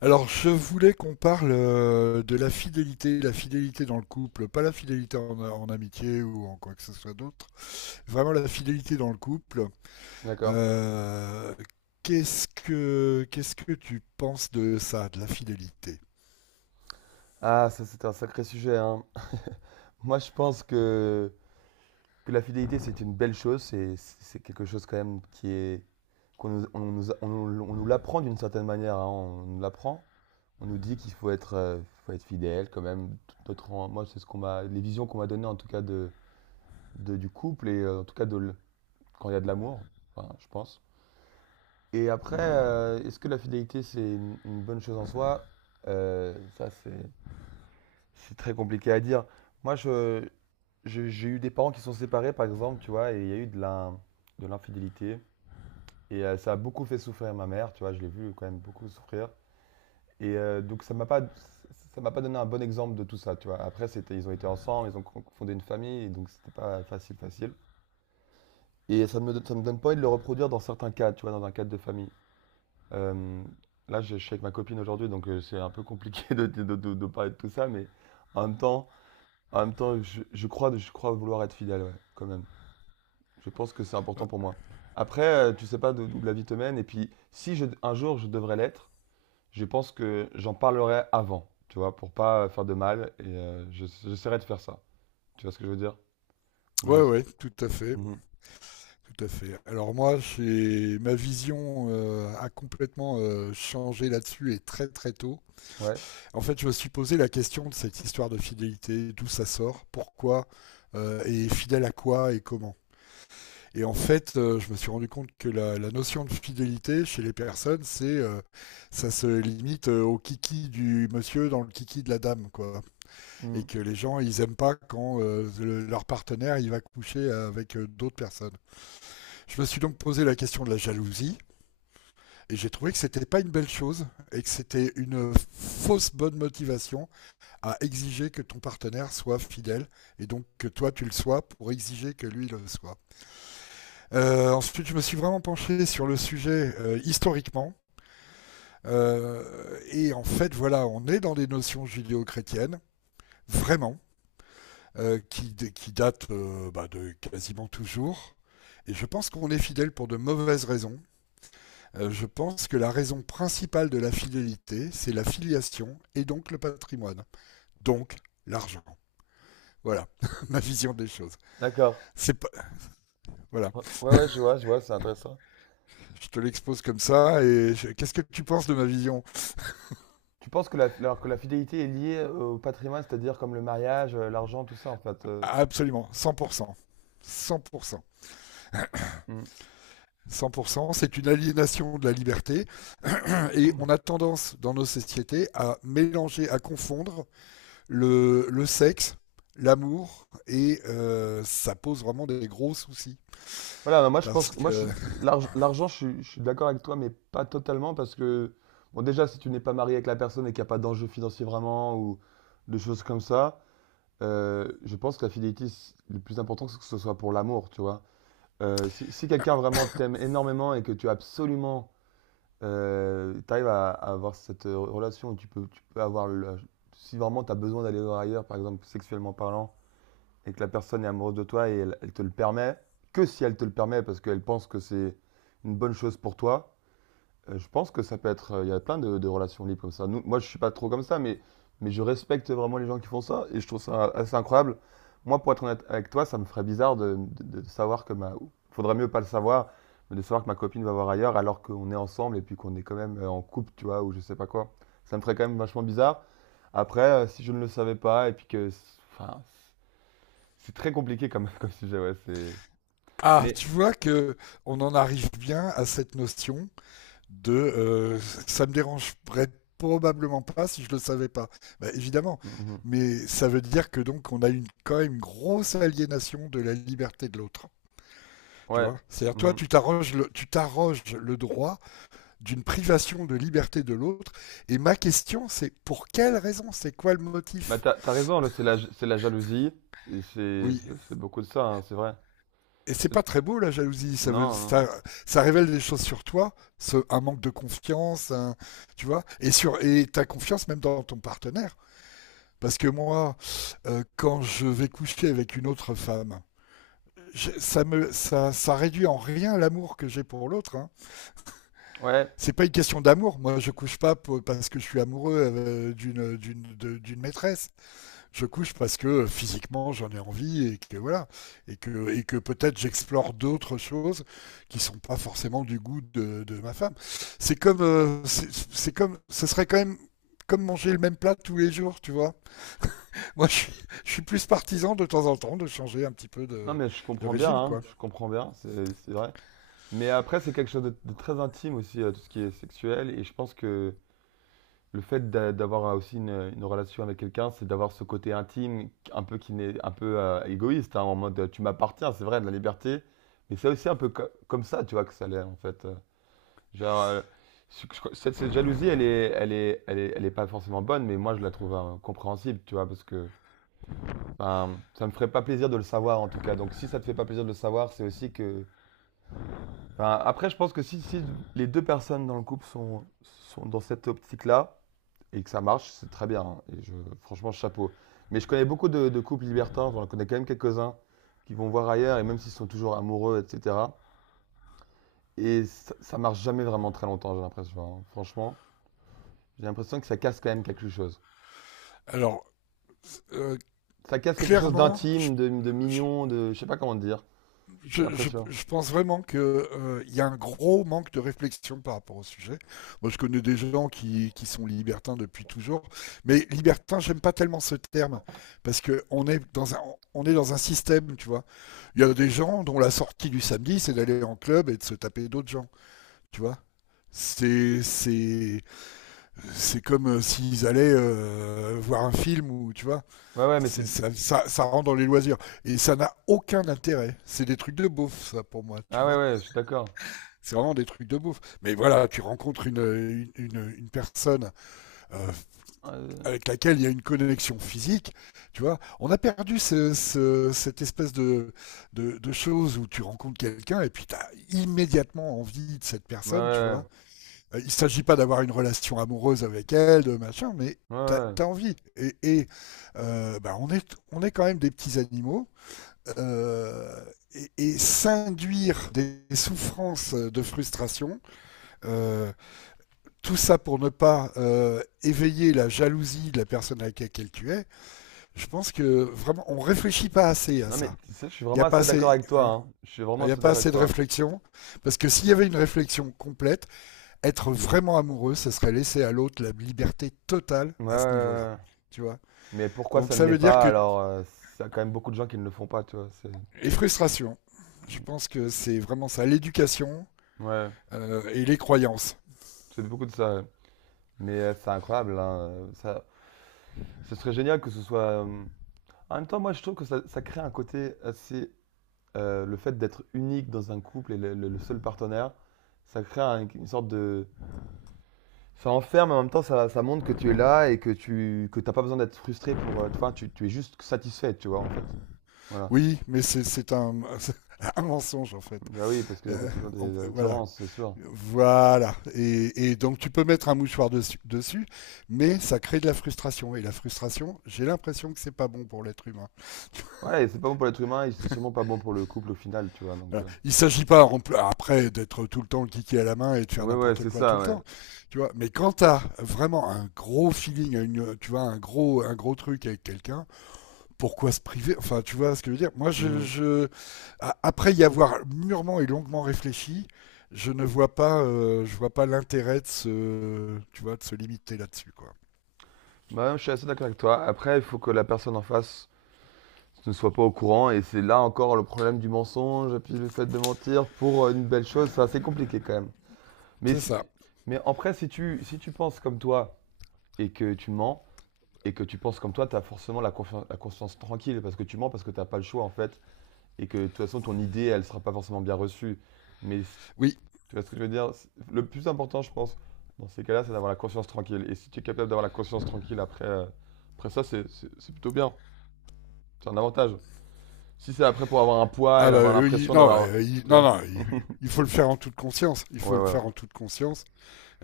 Alors, je voulais qu'on parle de la fidélité dans le couple, pas la fidélité en amitié ou en quoi que ce soit d'autre, vraiment la fidélité dans le couple. D'accord. Euh, qu'est-ce que tu penses de ça, de la fidélité? Ah, ça c'est un sacré sujet, hein. Moi je pense que la fidélité c'est une belle chose, c'est quelque chose quand même qui est qu'on nous l'apprend d'une certaine manière, hein, on nous l'apprend. On nous dit qu'il faut être fidèle quand même. Moi c'est ce qu'on m'a, les visions qu'on m'a données en tout cas du couple et en tout cas quand il y a de l'amour, enfin, je pense. Et après, est-ce que la fidélité c'est une bonne chose en soi? Ça c'est très compliqué à dire. Moi, j'ai eu des parents qui sont séparés, par exemple, tu vois, et il y a eu de l'infidélité. Et ça a beaucoup fait souffrir ma mère, tu vois, je l'ai vu quand même beaucoup souffrir. Et donc, ça m'a pas donné un bon exemple de tout ça, tu vois. Après, c'était, ils ont été ensemble, ils ont fondé une famille, et donc c'était pas facile, facile. Et ça me donne pas envie de le reproduire dans certains cas, tu vois, dans un cadre de famille. Euh, je suis avec ma copine aujourd'hui, donc c'est un peu compliqué de parler de tout ça, mais en même temps. En même temps, je crois vouloir être fidèle, ouais, quand même. Je pense que c'est important pour moi. Après, tu sais pas d'où la vie te mène. Et puis, si un jour je devrais l'être, je pense que j'en parlerai avant, tu vois, pour pas faire de mal. Et j'essaierai de faire ça. Tu vois ce que je veux dire? Ou j'ai- Ouais, ouais, tout à fait, Mhm. tout à fait. Alors moi, j'ai ma vision a complètement changé là-dessus et très très tôt. Ouais. En fait, je me suis posé la question de cette histoire de fidélité, d'où ça sort, pourquoi, et fidèle à quoi et comment. Et en fait, je me suis rendu compte que la notion de fidélité chez les personnes, c'est ça se limite au kiki du monsieur dans le kiki de la dame, quoi. Et Mhm. que les gens, ils aiment pas quand leur partenaire, il va coucher avec d'autres personnes. Je me suis donc posé la question de la jalousie et j'ai trouvé que c'était pas une belle chose et que c'était une fausse bonne motivation à exiger que ton partenaire soit fidèle et donc que toi tu le sois pour exiger que lui le soit. Ensuite, je me suis vraiment penché sur le sujet historiquement. Et en fait, voilà, on est dans des notions judéo-chrétiennes, vraiment, qui datent bah, de quasiment toujours. Et je pense qu'on est fidèle pour de mauvaises raisons. Je pense que la raison principale de la fidélité, c'est la filiation et donc le patrimoine, donc l'argent. Voilà ma vision des choses. D'accord. C'est pas... Voilà, Ouais, ouais, ouais, je vois, c'est intéressant. je te l'expose comme ça. Qu'est-ce que tu penses de ma vision? Tu penses que alors que la fidélité est liée au patrimoine, c'est-à-dire comme le mariage, l'argent, tout ça, en fait. Absolument, 100%. 100%. Mmh. 100%, c'est une aliénation de la liberté et on a tendance dans nos sociétés à mélanger, à confondre le sexe, l'amour et ça pose vraiment des gros soucis Voilà, bah, moi je parce pense que moi je que l'argent, je suis d'accord avec toi, mais pas totalement parce que bon déjà si tu n'es pas marié avec la personne et qu'il n'y a pas d'enjeu financier vraiment ou de choses comme ça, je pense que la fidélité, le plus important c'est que ce soit pour l'amour, tu vois. Si quelqu'un vraiment t'aime énormément et que tu as absolument, t'arrives à avoir cette relation où tu peux avoir si vraiment tu as besoin d'aller voir ailleurs, par exemple sexuellement parlant, et que la personne est amoureuse de toi et elle te le permet, que si elle te le permet parce qu'elle pense que c'est une bonne chose pour toi, je pense que ça peut être. Il y a plein de relations libres comme ça. Nous, moi, je suis pas trop comme ça, mais je respecte vraiment les gens qui font ça et je trouve ça assez incroyable. Moi, pour être honnête avec toi, ça me ferait bizarre de savoir que ma. Faudrait mieux pas le savoir, mais de savoir que ma copine va voir ailleurs alors qu'on est ensemble et puis qu'on est quand même en couple, tu vois, ou je sais pas quoi. Ça me ferait quand même vachement bizarre. Après, si je ne le savais pas et puis que. Enfin, c'est très compliqué comme, comme sujet, ouais, c'est... ah, Mais tu vois que on en arrive bien à cette notion de ça me dérangerait probablement pas si je le savais pas. Bah, évidemment, Mhm. mais ça veut dire que donc on a une quand même une grosse aliénation de la liberté de l'autre. Tu Ouais. vois? C'est-à-dire toi Mhm. Tu t'arroges le droit d'une privation de liberté de l'autre, et ma question, c'est pour quelle raison? C'est quoi le Bah, motif? t'as raison, là, c'est c'est la jalousie. Et c'est, Oui. c'est c'est beaucoup de ça, hein, c'est vrai. Et c'est C'est- pas très beau la jalousie, Non, non. ça révèle des choses sur toi, un manque de confiance, un- tu vois, et sur et ta confiance même dans ton partenaire. Parce que moi, quand je vais coucher avec une autre femme, ça réduit en rien l'amour que j'ai pour l'autre, hein. Ouais. C'est pas une question d'amour. Moi, je couche pas pour- parce que je suis amoureux d'une maîtresse. Je couche parce que physiquement j'en ai envie et que voilà et que peut-être j'explore d'autres choses qui sont pas forcément du goût de ma femme. C'est comme c'est comme ce serait quand même comme manger le même plat tous les jours, tu vois. Moi, je suis, je suis plus partisan de temps en temps de changer un petit peu Non, mais je de comprends bien, régime, hein, quoi. je comprends bien, c'est vrai. Mais après, c'est quelque chose de très intime aussi, tout ce qui est sexuel. Et je pense que le fait d'avoir aussi une relation avec quelqu'un, c'est d'avoir ce côté intime, un peu qui n'est un peu égoïste, hein, en mode tu m'appartiens, c'est vrai, de la liberté. Mais c'est aussi un peu comme ça, tu vois, que ça l'est, en fait. Genre, je cette jalousie, elle est pas forcément bonne, mais moi, je la trouve compréhensible, tu vois, parce que ben, ça me ferait pas plaisir de le savoir, en tout cas. Donc, si ça te fait pas plaisir de le savoir, c'est aussi que... Enfin, après, je pense que si les deux personnes dans le couple sont dans cette optique-là, et que ça marche, c'est très bien, hein, et franchement, chapeau. Mais je connais beaucoup de couples libertins, j'en connais quand même quelques-uns, qui vont voir ailleurs, et même s'ils sont toujours amoureux, etc. Et ça marche jamais vraiment très longtemps, j'ai l'impression, hein. Franchement. J'ai l'impression que ça casse quand même quelque chose. Alors, euh, Ça casse quelque chose clairement, d'intime, de mignon, de. Je sais pas comment te dire. J'ai l'impression. je pense vraiment qu'il il y a un gros manque de réflexion par rapport au sujet. Moi, je connais des gens qui sont libertins depuis toujours, mais libertin, j'aime pas tellement ce terme parce que on est dans un système, tu vois. Il y a des gens dont la sortie du samedi, c'est d'aller en club et de se taper d'autres gens, tu vois. C'est c'est c'est comme s'ils allaient voir un film ou tu vois, Ouais, ouais, mais c'est. Ça rentre dans les loisirs et ça n'a aucun intérêt. C'est des trucs de beauf ça pour moi, tu Ah ouais, vois. ouais, je suis d'accord. C'est vraiment des trucs de beauf. Mais voilà, tu rencontres une personne euh, Euh, avec laquelle il y a une connexion physique, tu vois. On a perdu cette espèce de choses où tu rencontres quelqu'un et puis t'as immédiatement envie de cette Ouais, personne, tu ouais, vois. Il ne s'agit pas d'avoir une relation amoureuse avec elle, de machin, mais ouais. Ouais. Ouais. Envie. Et on est quand même des petits animaux. Euh, et s'induire des souffrances de frustration, euh, tout ça pour ne pas éveiller la jalousie de la personne avec laquelle tu es, je pense que vraiment on réfléchit pas assez à Non, mais ça. tu sais, je suis Il n'y vraiment a pas assez assez, d'accord avec toi, hein, hein. Je suis il vraiment n'y a assez pas d'accord assez avec de toi. réflexion, parce que s'il y avait une réflexion complète, être vraiment amoureux, ce serait laisser à l'autre la liberté totale Ouais, ouais, à ce niveau-là. ouais. Ouais. Tu vois? Mais pourquoi Donc ça ne ça l'est veut dire pas que alors? Ça a quand même beaucoup de gens qui ne le font pas, tu vois. C'est... les frustrations, je Mm. pense que c'est vraiment ça, l'éducation Ouais, et les croyances. c'est beaucoup de ça. Ouais. Mais c'est incroyable, hein, ça... Ce serait génial que ce soit. En même temps, moi, je trouve que ça crée un côté assez le fait d'être unique dans un couple et le seul partenaire, ça crée une sorte de... Ça enferme, mais en même temps, ça montre que tu es là et que tu que t'as pas besoin d'être frustré pour... Tu vois, tu es juste satisfait, tu vois, en fait. Voilà. Oui, mais un mensonge en fait. Bah oui, parce que t'as Euh, toujours des voilà. attirances, c'est sûr. Voilà. Et donc tu peux mettre un mouchoir dessus, mais ça crée de la frustration. Et la frustration, j'ai l'impression que c'est pas bon pour l'être humain. Ouais, et c'est pas bon pour l'être humain et c'est sûrement pas bon pour le couple au final, tu vois, donc... Voilà. Il ne s'agit pas après d'être tout le temps le kiki à la main et de faire Ouais, ouais, n'importe c'est quoi tout ça, le ouais. temps, tu vois. Mais quand t'as vraiment un gros feeling, une, tu vois, un gros truc avec quelqu'un, pourquoi se priver? Enfin, tu vois ce que je veux dire? Moi, Mhm. je- a- après y avoir mûrement et longuement réfléchi, je vois pas l'intérêt de se, tu vois, de se limiter là-dessus, quoi. Bah, je suis assez d'accord avec toi. Après, il faut que la personne en face ne soient pas au courant. Et c'est là encore le problème du mensonge, puis le fait de mentir pour une belle chose, c'est assez compliqué quand même. Mais, C'est si ça. tu- Mais après, si tu penses comme toi et que tu mens, et que tu penses comme toi, tu as forcément la conscience tranquille, parce que tu mens, parce que tu n'as pas le choix en fait, et que de toute façon, ton idée, elle sera pas forcément bien reçue. Mais Oui. tu vois ce que je veux dire? Le plus important, je pense, dans ces cas-là, c'est d'avoir la conscience tranquille. Et si tu es capable d'avoir la conscience tranquille après, après ça, c'est plutôt bien. C'est un avantage. Si c'est après pour avoir un poids Ah et bah avoir oui, l'impression d'avoir, tu non, vois? non, il faut le faire en toute conscience. Il Ouais, faut le ouais, ouais. faire en toute conscience.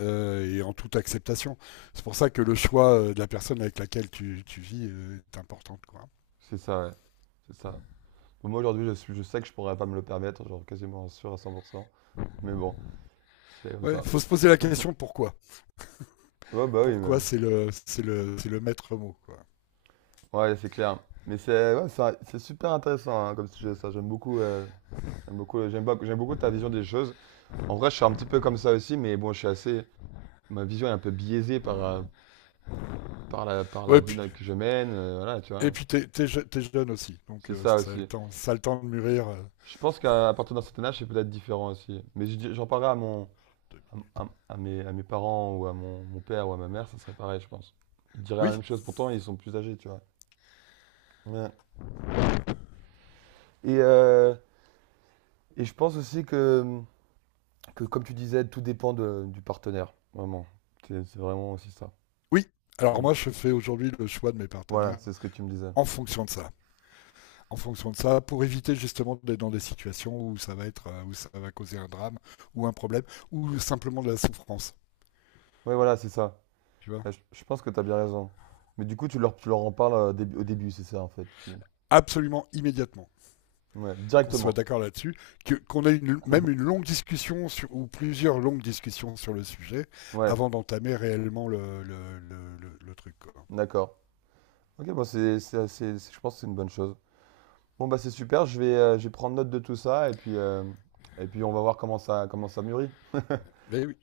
Et en toute acceptation. C'est pour ça que le choix de la personne avec laquelle tu vis est important. Quoi. C'est ça, ouais. C'est ça. Moi aujourd'hui, je sais que je pourrais pas me le permettre, genre quasiment sûr à 100%. Mais bon, c'est comme Ouais, ça. faut se poser la question pourquoi. Ouais, bah oui, mais... Pourquoi c'est le c'est le c'est le maître mot. Quoi. Ouais, c'est clair. Mais c'est ouais, c'est super intéressant, hein, comme sujet, ça. J'aime beaucoup, j'aime beaucoup ta vision des choses. En vrai, je suis un petit peu comme ça aussi, mais bon, je suis assez, ma vision est un peu biaisée par la Ouais, vie puis, que je mène, voilà, tu et vois. puis t'es jeune aussi, donc C'est ça ça a le aussi. temps, ça a le temps de mûrir. Je pense qu'à partir d'un certain âge, c'est peut-être différent aussi. Mais j'en parlerai à mon, de- à mes parents ou à mon père ou à ma mère, ça serait pareil, je pense. Ils diraient la Oui, même chose, pourtant ils sont plus âgés, tu vois. Ouais. Et, euh, et je pense aussi que, comme tu disais, tout dépend du partenaire, vraiment. C'est vraiment aussi ça. oui. Alors Mm. moi je fais aujourd'hui le choix de mes Voilà, partenaires c'est ce que tu me disais. en fonction de ça. En fonction de ça, pour éviter justement d'être dans des situations où ça va être où ça va causer un drame ou un problème ou simplement de la souffrance. Ouais, voilà, c'est ça. Tu vois. Ouais, je pense que tu as bien raison. Mais du coup, tu leur en parles au début, c'est ça, en fait. Absolument immédiatement. Ouais, Qu'on soit directement. d'accord là-dessus, que, qu'on ait une- même une longue discussion sur, ou plusieurs longues discussions sur le sujet Ouais, avant d'entamer réellement le truc. Quoi. d'accord. Ok, bon, je pense que c'est une bonne chose. Bon, bah c'est super, je vais prendre note de tout ça et puis on va voir comment ça mûrit. Mais oui,